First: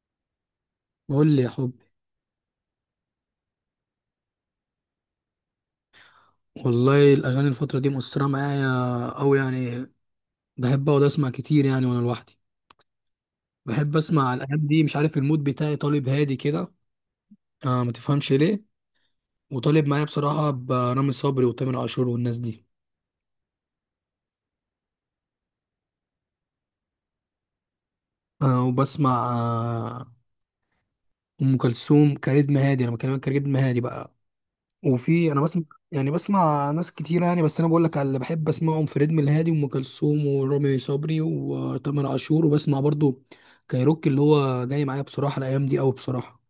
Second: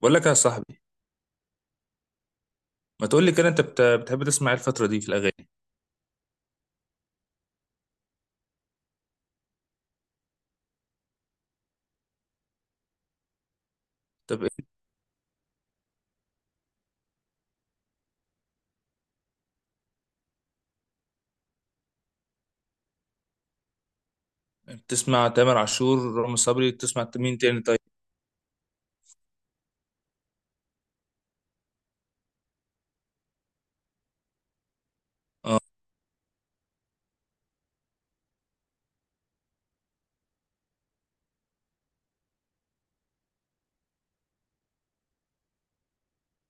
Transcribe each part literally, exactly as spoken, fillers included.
بقول لك يا صاحبي. قول لي يا حبي. ما تقول لي كده انت بت- بتحب تسمع ايه الفترة دي في الأغاني؟ والله الاغاني الفتره دي مؤثره معايا أوي يعني. بحب اقعد اسمع كتير يعني وانا لوحدي. بحب اسمع طب الايام ايه، دي، مش عارف المود بتاعي طالب هادي كده. آه، ما تفهمش ليه. وطالب معايا بصراحه برامي صبري وتامر عاشور والناس دي. بتسمع تامر عاشور، رامي صبري، بتسمع مين تاني طيب؟ آه وبسمع آه ام كلثوم. كريتم هادي، انا بكلمك كريتم هادي بقى. وفي انا بسمع، يعني بسمع ناس كتير يعني، بس انا بقول لك على اللي بحب اسمعهم: فريد من الهادي، وام كلثوم، ورامي صبري، وتامر عاشور. وبسمع برضو كايروكي اللي هو جاي معايا بصراحه الايام دي قوي بصراحه.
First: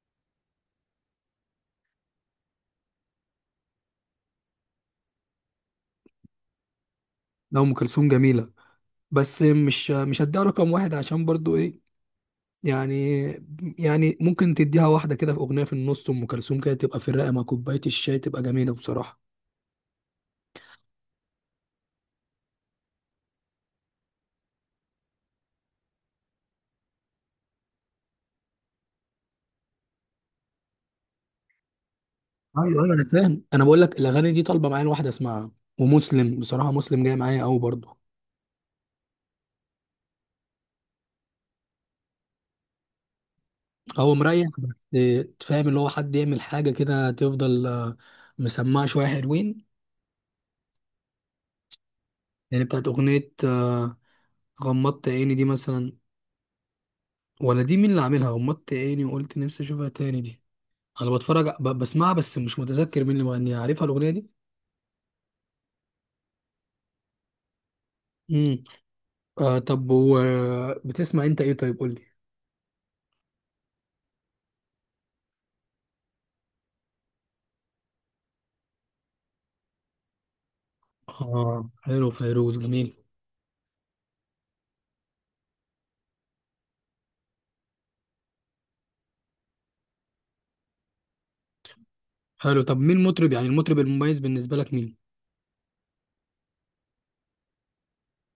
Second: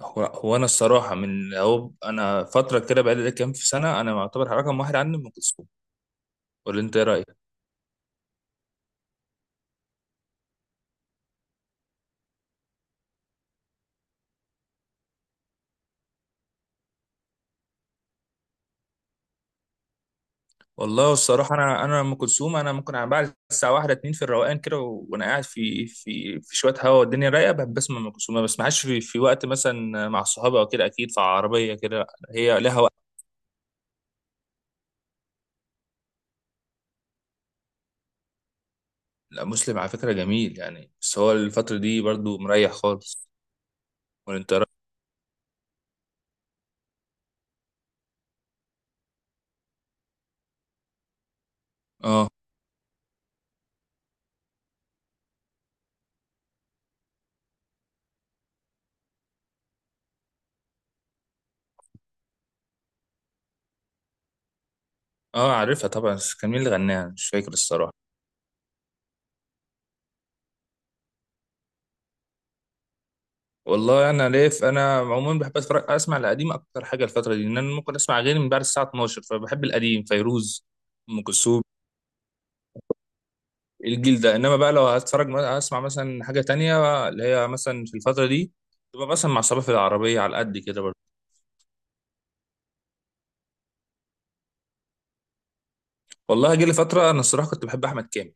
هو, هو انا الصراحة من هو انا فترة كده بقالي كام في سنة انا معتبر رقم واحد عني ام كلثوم، ولا انت ايه رأيك؟ لا، ام كلثوم جميله، بس مش مش هديها رقم واحد، عشان برضو ايه، يعني يعني ممكن تديها واحده كده في اغنيه، في النص ام كلثوم كده تبقى في الرقه مع كوبايه الشاي تبقى جميله بصراحه. والله الصراحة انا انا ام كلثوم انا ممكن على بعد الساعة واحدة اتنين في الروقان كده، و- وانا قاعد في في في شوية هوا والدنيا رايقة بحب اسمع ام كلثوم. ما بسمعهاش في, في وقت مثلا مع صحابي او كده، اكيد في عربية كده. هي لها ايوه ايوه، وقت. انا فاهم، انا بقول لك الاغاني دي طالبه معايا الواحده اسمعها. ومسلم بصراحه، مسلم جاي معايا قوي برضو. لا مسلم على فكرة جميل يعني، بس هو الفترة دي برضو مريح خالص. هو مريح وانت رأ- بس. تفهم اللي هو حد يعمل حاجة كده تفضل آه، مسمعة شوية حلوين. اه. يعني بتاعت أغنية آه، غمضت عيني دي مثلا. ولا دي مين اللي عاملها؟ غمضت عيني وقلت نفسي أشوفها تاني دي. أنا بتفرج ب- بسمعها، بس مش متذكر مين اللي مغنيها. عارفها الأغنية دي؟ اه عارفها طبعا، بس كان مين اللي غناها؟ أنا مش فاكر الصراحة. امم آه، طب و بتسمع أنت إيه طيب؟ قول لي. والله انا ليف، انا عموما بحب اتفرج اسمع القديم اكتر حاجة الفترة دي، ان انا ممكن اسمع غير من بعد الساعة اتناشر، فبحب القديم، فيروز، ام كلثوم، آه، حلو، فيروز جميل. الجيل ده. انما بقى لو هتفرج اسمع مثلا حاجة تانية اللي هي مثلا في الفترة دي، تبقى مثلا مع صباح في العربية على قد كده برضه. حلو، طب مين مطرب يعني المطرب المميز بالنسبة لك مين؟ والله جه لي فترة انا الصراحة كنت بحب احمد كامل.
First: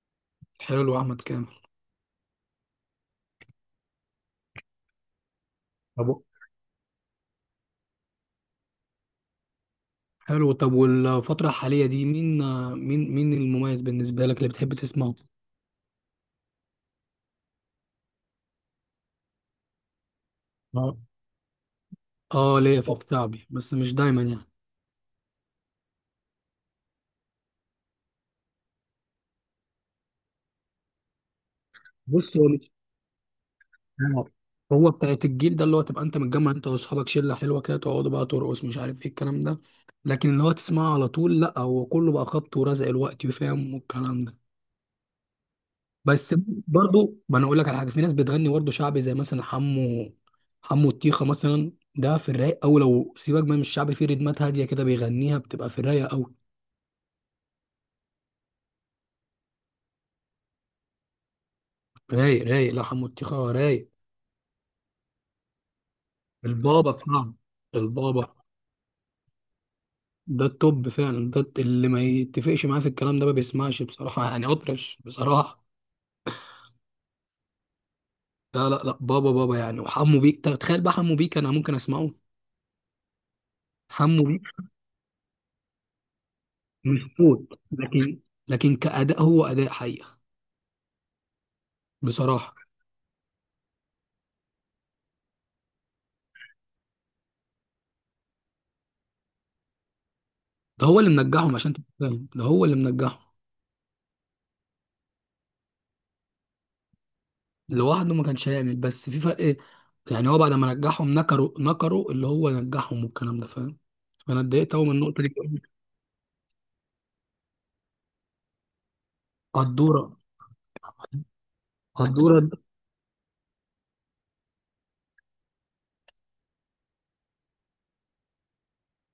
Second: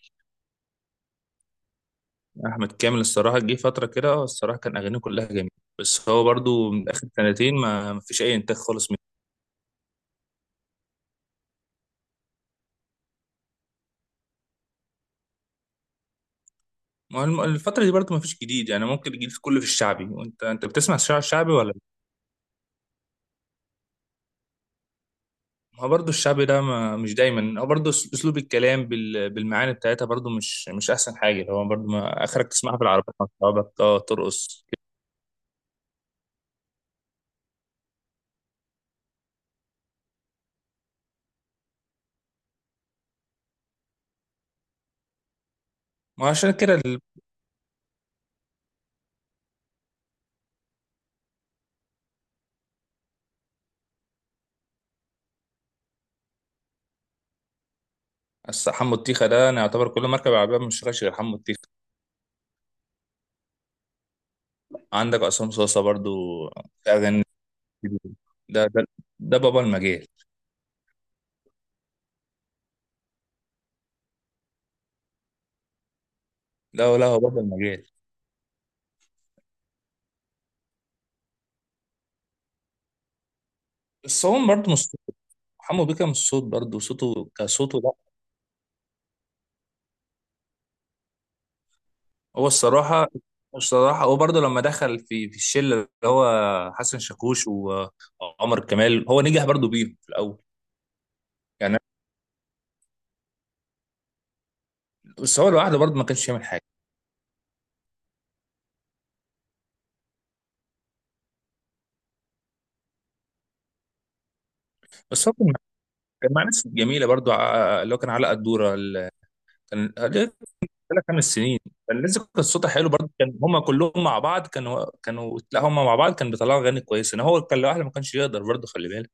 حلو، أحمد كامل. احمد كامل الصراحه جه فتره كده، اه الصراحه كان اغانيه كلها جميله، بس طب هو برضو من اخر سنتين ما ما فيش اي انتاج خالص منه. حلو، طب والفترة الحالية دي مين، مين مين المميز بالنسبة لك اللي بتحب تسمعه؟ ما هو الم- الفتره دي برضو ما فيش جديد، يعني ممكن الجديد كله في الشعبي، وانت انت بتسمع آه. الشعب الشعبي ولا لا؟ اه، ليا في الشعبي بس مش دايما يعني. ما هو برضو الشعبي ده ما مش دايما، هو برضو أس- اسلوب الكلام بال... بالمعاني بتاعتها برضو مش مش احسن حاجه، هو برضو ما بص اخرك هو مش تسمعها في العربية مع اصحابك اه آه. ترقص كده. هو بتاعت الجيل ده، اللي هو تبقى انت متجمع انت واصحابك شلة حلوة كده، تقعدوا بقى ترقص، مش عارف ايه الكلام ده. لكن اللي هو تسمعه على طول، لا هو كله بقى خبط ورزق الوقت وفاهم والكلام ده. ما هو بس عشان كده ال- برضو، ما انا اقول لك على حاجة، في ناس بتغني برضو شعبي زي مثلا حمو، حمو الطيخة مثلا ده في الرايق. او لو سيبك بقى من الشعبي في ريتمات هادية كده بيغنيها بتبقى في الرايق. الس- حمو الطيخه ده انا يعتبر كل مركب عربيه مش شغال غير حمو الطيخه. رايق رايق، لا حموتيخة رايق. عندك عصام صاصه برضو البابا اغاني، بتاعنا. البابا ده ده ده بابا المجال. ده التوب فعلا، ده اللي ما يتفقش معاه في الكلام ده ما بيسمعش بصراحة، يعني أطرش بصراحة. لا لا، هو بابا المجال، لا لا لا، بابا بابا يعني، وحمو بيك تخيل بقى، حمو بيك أنا ممكن أسمعه. حمو بس بيك هو برضه مش صوت. حمو بيكا مش صوت برضه، مش صوته صوت، كصوته لا. لكن لكن كأداء، هو أداء حقيقة هو بصراحة. الصراحة الصراحة هو برضه لما دخل في في الشلة اللي هو حسن شاكوش و- وعمر كمال، هو نجح برضه بيهم في الأول، ده هو اللي منجحهم عشان يعني، تبقى فاهم، ده هو اللي منجحهم. بس هو لوحده برضه ما كانش يعمل حاجة. لوحده ما كانش هيعمل، بس في فرق يعني. هو بعد ما نجحهم، نكروا نكروا اللي هو نجحهم والكلام ده فاهم. فأنا اتضايقت أوي من النقطة بس هو كان مع دي. كان مع ناس جميلة برضه، ع- اللي هو كان علاء الدورة، ال- كان قدورة ثلاث خمس سنين، فالناس كانت قدورة صوتها حلو برضه، كان هم كلهم مع بعض، كانوا كانوا لا، هم مع بعض كان بيطلعوا اغاني كويسه، انا هو كان لوحده ما كانش يقدر برضه، خلي بالك.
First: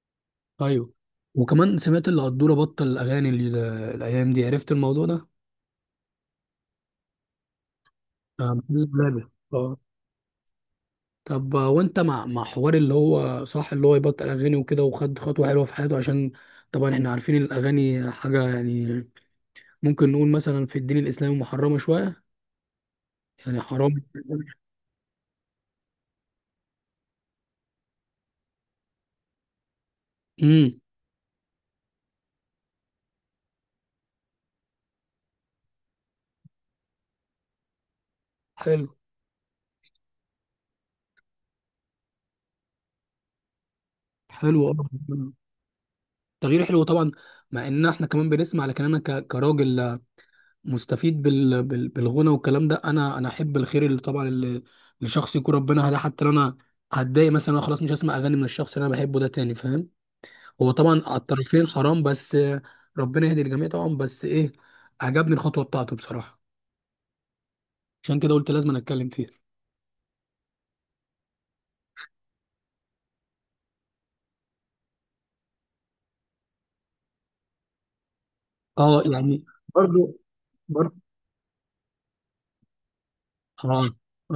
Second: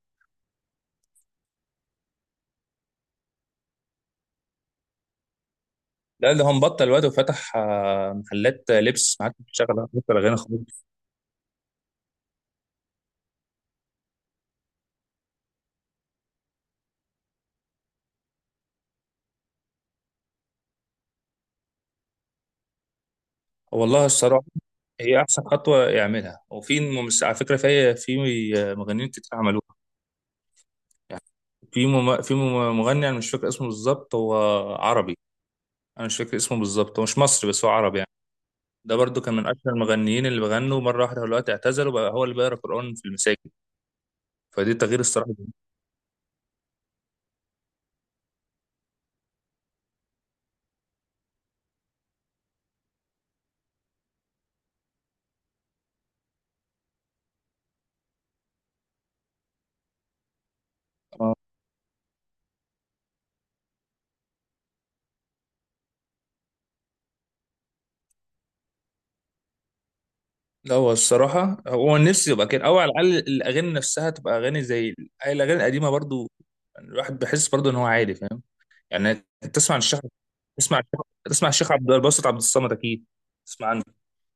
ايوه. وكمان سمعت اللي قدورة بطل الاغاني ال- الايام دي عرفت الموضوع ده. لا ده هو مبطل الواد، وفتح آه، آه، محلات آه، محمد لبس، لابر. ما عادش آه. بيشتغل، بطل اغاني خالص. طب آه، وانت مع مع حوار اللي هو صح اللي هو يبطل اغاني وكده وخد خطوة حلوة في حياته عشان طبعا احنا عارفين الاغاني حاجة يعني ممكن نقول مثلا في الدين الاسلامي محرمة شوية، يعني حرام. والله الصراحه هي احسن خطوه يعملها، وفي ممس... على فكره في في مغنيين كتير عملوها، امم يعني في مم... في مم- مغني انا مش فاكر اسمه بالظبط، هو عربي، انا مش فاكر اسمه بالظبط، هو مش مصري بس هو عربي. حلو. ده برضو كان من اشهر المغنيين اللي بغنوا، مره واحده دلوقتي اعتزلوا بقى، هو اللي بيقرا قران في المساجد، حلو، آه. فدي تغيير الصراحه. تغيير حلو طبعا. مع ان احنا كمان بنسمع، لكن انا ك- كراجل مستفيد بال... بال... بالغنى والكلام ده. انا انا احب الخير اللي طبعا اللي لشخص يكون ربنا هداه. حتى لو انا هتضايق مثلا، أنا خلاص مش هسمع اغاني من الشخص اللي انا بحبه ده تاني فاهم. هو طبعا على آه. الطرفين حرام، بس ربنا يهدي الجميع طبعا. بس ايه، عجبني الخطوه بتاعته بصراحه، عشان كده قلت لازم أنا اتكلم فيها. لا هو الصراحه هو نفسي يبقى كده، او على الاقل الاغاني نفسها تبقى اغاني زي ال- الاغاني القديمه برضو، يعني الواحد بيحس برضو ان هو عادي، فاهم؟ اه، يعني يعني. تسمع عن الشيخ برضو. تسمع عن برضو الشيخ تسمع عن الشيخ عبد الباسط عبد الصمد، اكيد تسمع اه. عنه.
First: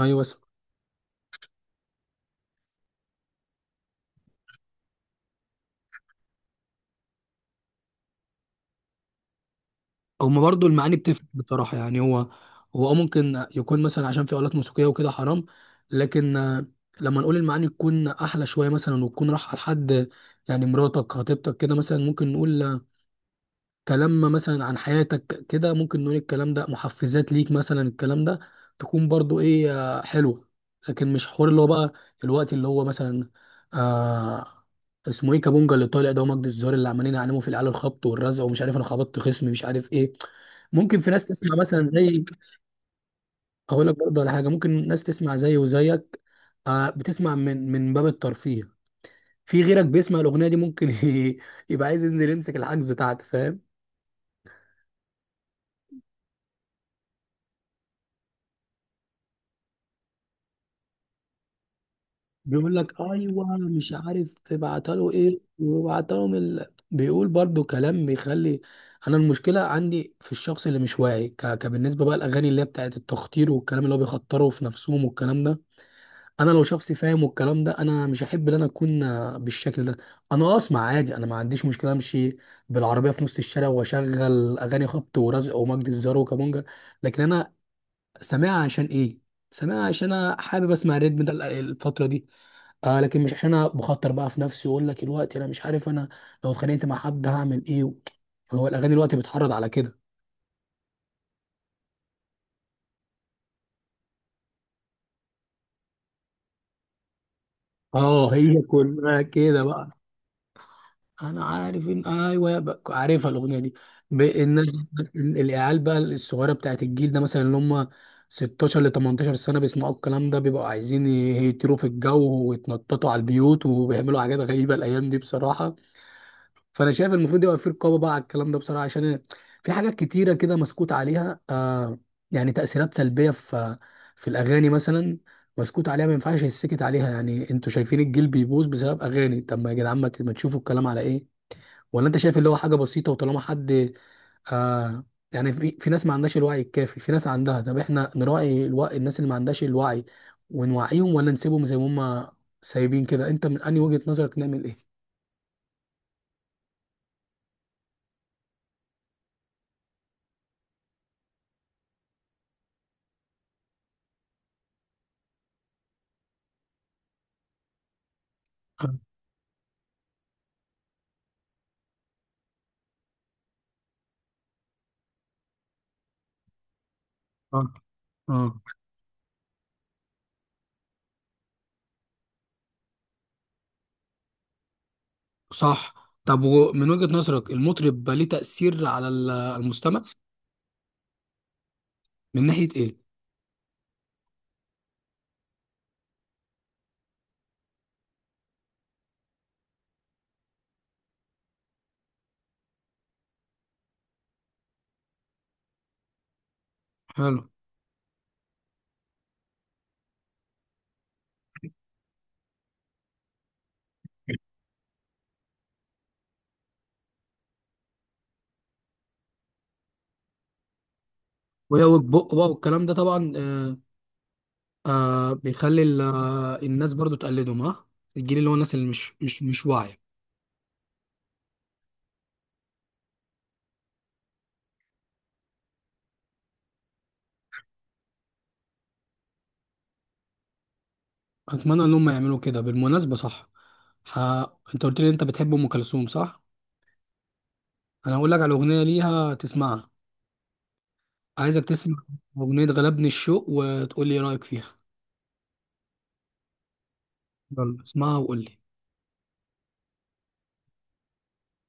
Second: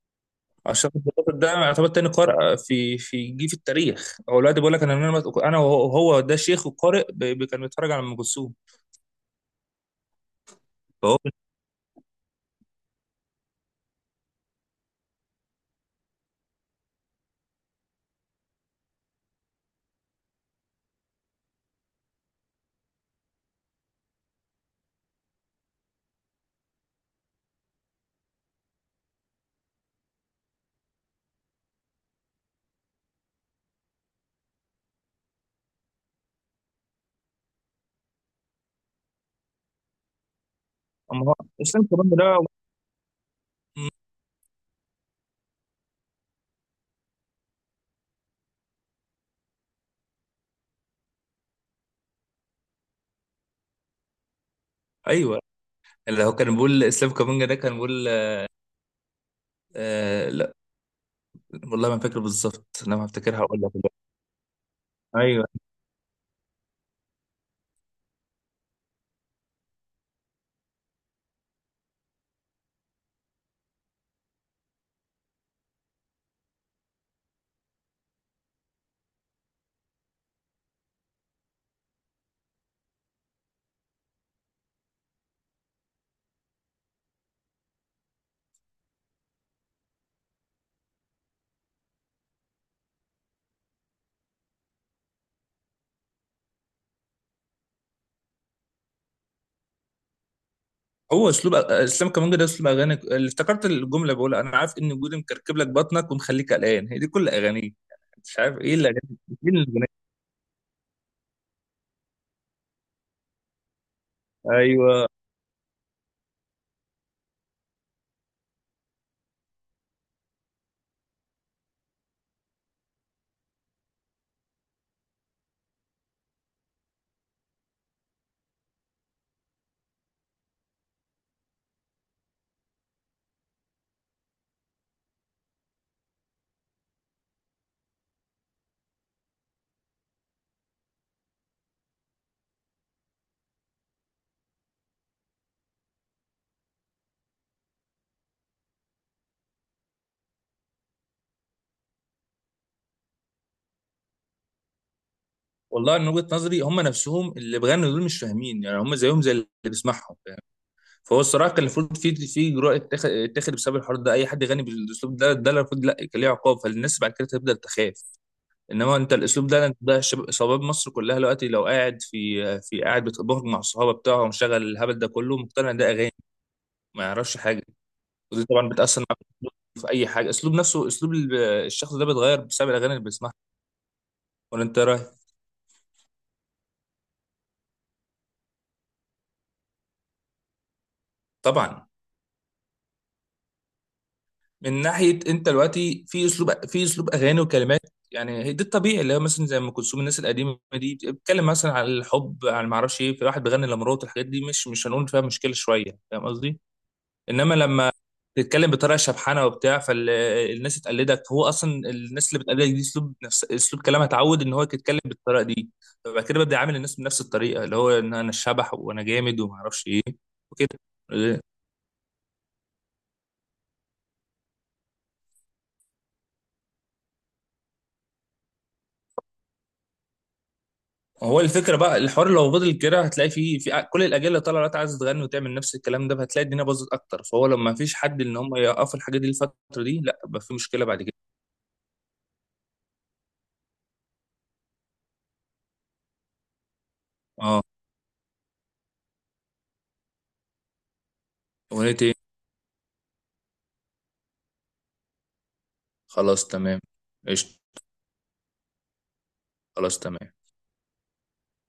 ايوه، الشيخ عبد الباسط ده يعتبر تاني قارئ في في جه في التاريخ، هو دلوقتي بيقول لك انا، من انا انا وهو هو ده شيخ وقارئ ب- ب- كان بيتفرج على ام كلثوم. هما برضو المعاني فهو بتفرق بصراحة، يعني هو، هو آه ممكن يكون مثلا عشان في آلات موسيقية وكده حرام، لكن آه، لما نقول المعاني تكون أحلى شوية مثلا، وتكون رايحة لحد، يعني مراتك خطيبتك كده مثلا، ممكن نقول كلام مثلا عن حياتك كده، ممكن نقول الكلام ده محفزات ليك مثلا، الكلام ده تكون برضو ايه آه، حلوة. لكن مش حوار اللي هو بقى الوقت اللي هو مثلا آه اسمه ايه كابونجا اللي طالع ده، ومجدي الزهر، اللي عمالين يعلموا في العيال الخبط والرزق ومش عارف، انا خبطت خصمي مش عارف ايه. ممكن في أما ناس هو تسمع الاسلام مثلا كمان زي، ده. اقول لك برضه على حاجه، ممكن ناس تسمع زي وزيك آه، بتسمع من من باب الترفيه. في غيرك بيسمع الاغنيه دي ممكن يبقى عايز ينزل يمسك الحجز بتاعته فاهم. ايوه اللي هو كان بيقول اسلام كامونجا، ده كان بيقول آه لا، والله ما فاكر بيقول بالظبط، لك لما افتكرها ايوه هقول لك مش دلوقتي. عارف تبعتها له ايه ايوه. وبعتها لهم ال... بيقول برضو كلام بيخلي. انا المشكله عندي في الشخص اللي مش واعي، ك... كبالنسبه بقى الاغاني اللي هي بتاعت التخطير والكلام اللي هو بيخطروا في نفسهم والكلام ده. انا لو شخص فاهم والكلام ده، انا مش احب ان انا اكون بالشكل ده. انا اسمع عادي، انا ما عنديش مشكله، امشي بالعربيه في نص الشارع واشغل اغاني خبط ورزق ومجد الزار وكابونجا. لكن انا سامعها عشان ايه؟ سامعها عشان انا حابب اسمع الريتم ده الفتره دي. آه، لكن مش عشان انا بخاطر بقى في نفسي واقول لك الوقت، انا مش عارف انا لو اتخانقت مع حد هعمل ايه. هو الاغاني الوقت بتحرض على كده. هو اسلوب اسلام كامونجا ده اسلوب اغاني، اللي افتكرت الجمله بقول، انا عارف ان وجودي مكركب لك بطنك ومخليك قلقان، هي دي كل اغانيه، اه، مش عارف هي ايه الاغاني كلها ايه كده الاغاني بقى. انا عارف، ان ايوه بقى عارفها الاغنيه دي. ب- الناس ايوه. العيال بقى الصغيره بتاعت الجيل ده مثلا اللي هم ستاشر ل تمنتاشر سنه، بيسمعوا الكلام ده، بيبقوا عايزين يهيتروا في الجو ويتنططوا على البيوت، وبيعملوا حاجات غريبه الايام دي بصراحه. فانا شايف المفروض يبقى في رقابه بقى على الكلام ده بصراحه. عشان في حاجات كتيره كده مسكوت عليها آه، يعني تاثيرات سلبيه في في الاغاني مثلا مسكوت عليها، ما ينفعش يسكت عليها. يعني انتوا شايفين الجيل بيبوظ بسبب اغاني، طب ما يا جدعان، ما ت- ما تشوفوا الكلام على ايه. ولا انت شايف اللي هو حاجه بسيطه؟ وطالما حد آه، يعني في في ناس ما عندهاش الوعي الكافي، في ناس عندها، طب احنا نراعي الوعي الناس اللي ما عندهاش الوعي ونوعيهم، ولا نسيبهم زي ما هم سايبين كده؟ انت من انهي وجهة نظرك نعمل ايه؟ والله من وجهه نظري هم نفسهم اللي بيغنوا دول مش فاهمين، يعني هم زيهم زي اللي بيسمعهم، فاهم؟ فهو الصراحه كان المفروض في في جرأه اتخ- اتخذ بسبب الحوار ده، اي حد يغني بالاسلوب ده ده المفروض لا كان ليه عقاب، فالناس بعد كده تبدا تخاف. انما انت الاسلوب ده، انت ده شباب شباب مصر كلها دلوقتي، لو قاعد في في قاعد بتبهج مع الصحابه بتاعه ومشغل الهبل ده كله، مقتنع ان ده اغاني، ما يعرفش حاجه، اه. ودي اه. طبعا بتاثر معاه في اي حاجه، اسلوب نفسه، اسلوب ال- الشخص ده بيتغير بسبب الاغاني اللي بيسمعها، ولا انت إيه رايك؟ صح. طب ومن وجهة نظرك المطرب بقى ليه تأثير على ال- المستمع طبعا. من ناحية ايه؟ من ناحيه انت دلوقتي في اسلوب في اسلوب اغاني وكلمات، يعني هي ده الطبيعي اللي هو مثلا زي ام كلثوم، الناس القديمه دي بتتكلم مثلا عن الحب، عن ما اعرفش ايه، في واحد بيغني لمراته، الحاجات دي مش مش هنقول فيها مشكله شويه، فاهم قصدي؟ حلو. انما لما تتكلم بطريقه شبحانه وبتاع، فالناس تقلدك، هو اصلا الناس اللي بتقلدك دي اسلوب، نفس اسلوب كلامها، اتعود ان هو يتكلم بالطريقه دي، فبعد كده ببدا اعامل الناس بنفس الطريقه، اللي هو ان انا الشبح وانا جامد وما اعرفش ايه وكده. ويوج بق بقى والكلام ده طبعا آه. آه بيخلي ال- آه، الناس برضو تقلدهم ها، الجيل اللي هو الناس اللي مش مش مش واعية. هو الفكره بقى الحوار لو فضل كده، هتلاقي فيه في كل الاجيال اللي طالعه دلوقتي عايزه تغني وتعمل نفس الكلام ده، فهتلاقي الدنيا باظت اكتر، فهو لما مفيش حد ان هم يوقفوا الحاجه دي الفتره دي، لا بقى في مشكله بعد كده. أتمنى إن هم يعملوا كده بالمناسبة صح. ح... أنت قلت لي أنت بتحب أم كلثوم صح؟ اه. أنا هقول لك على أغنية ليها تسمعها. عايزك تسمع اغنيه ايه؟ أغنية غلبني الشوق، وتقول لي إيه رأيك فيها. خلاص تمام، قشطه. يلا اسمعها وقول لي. خلاص تمام.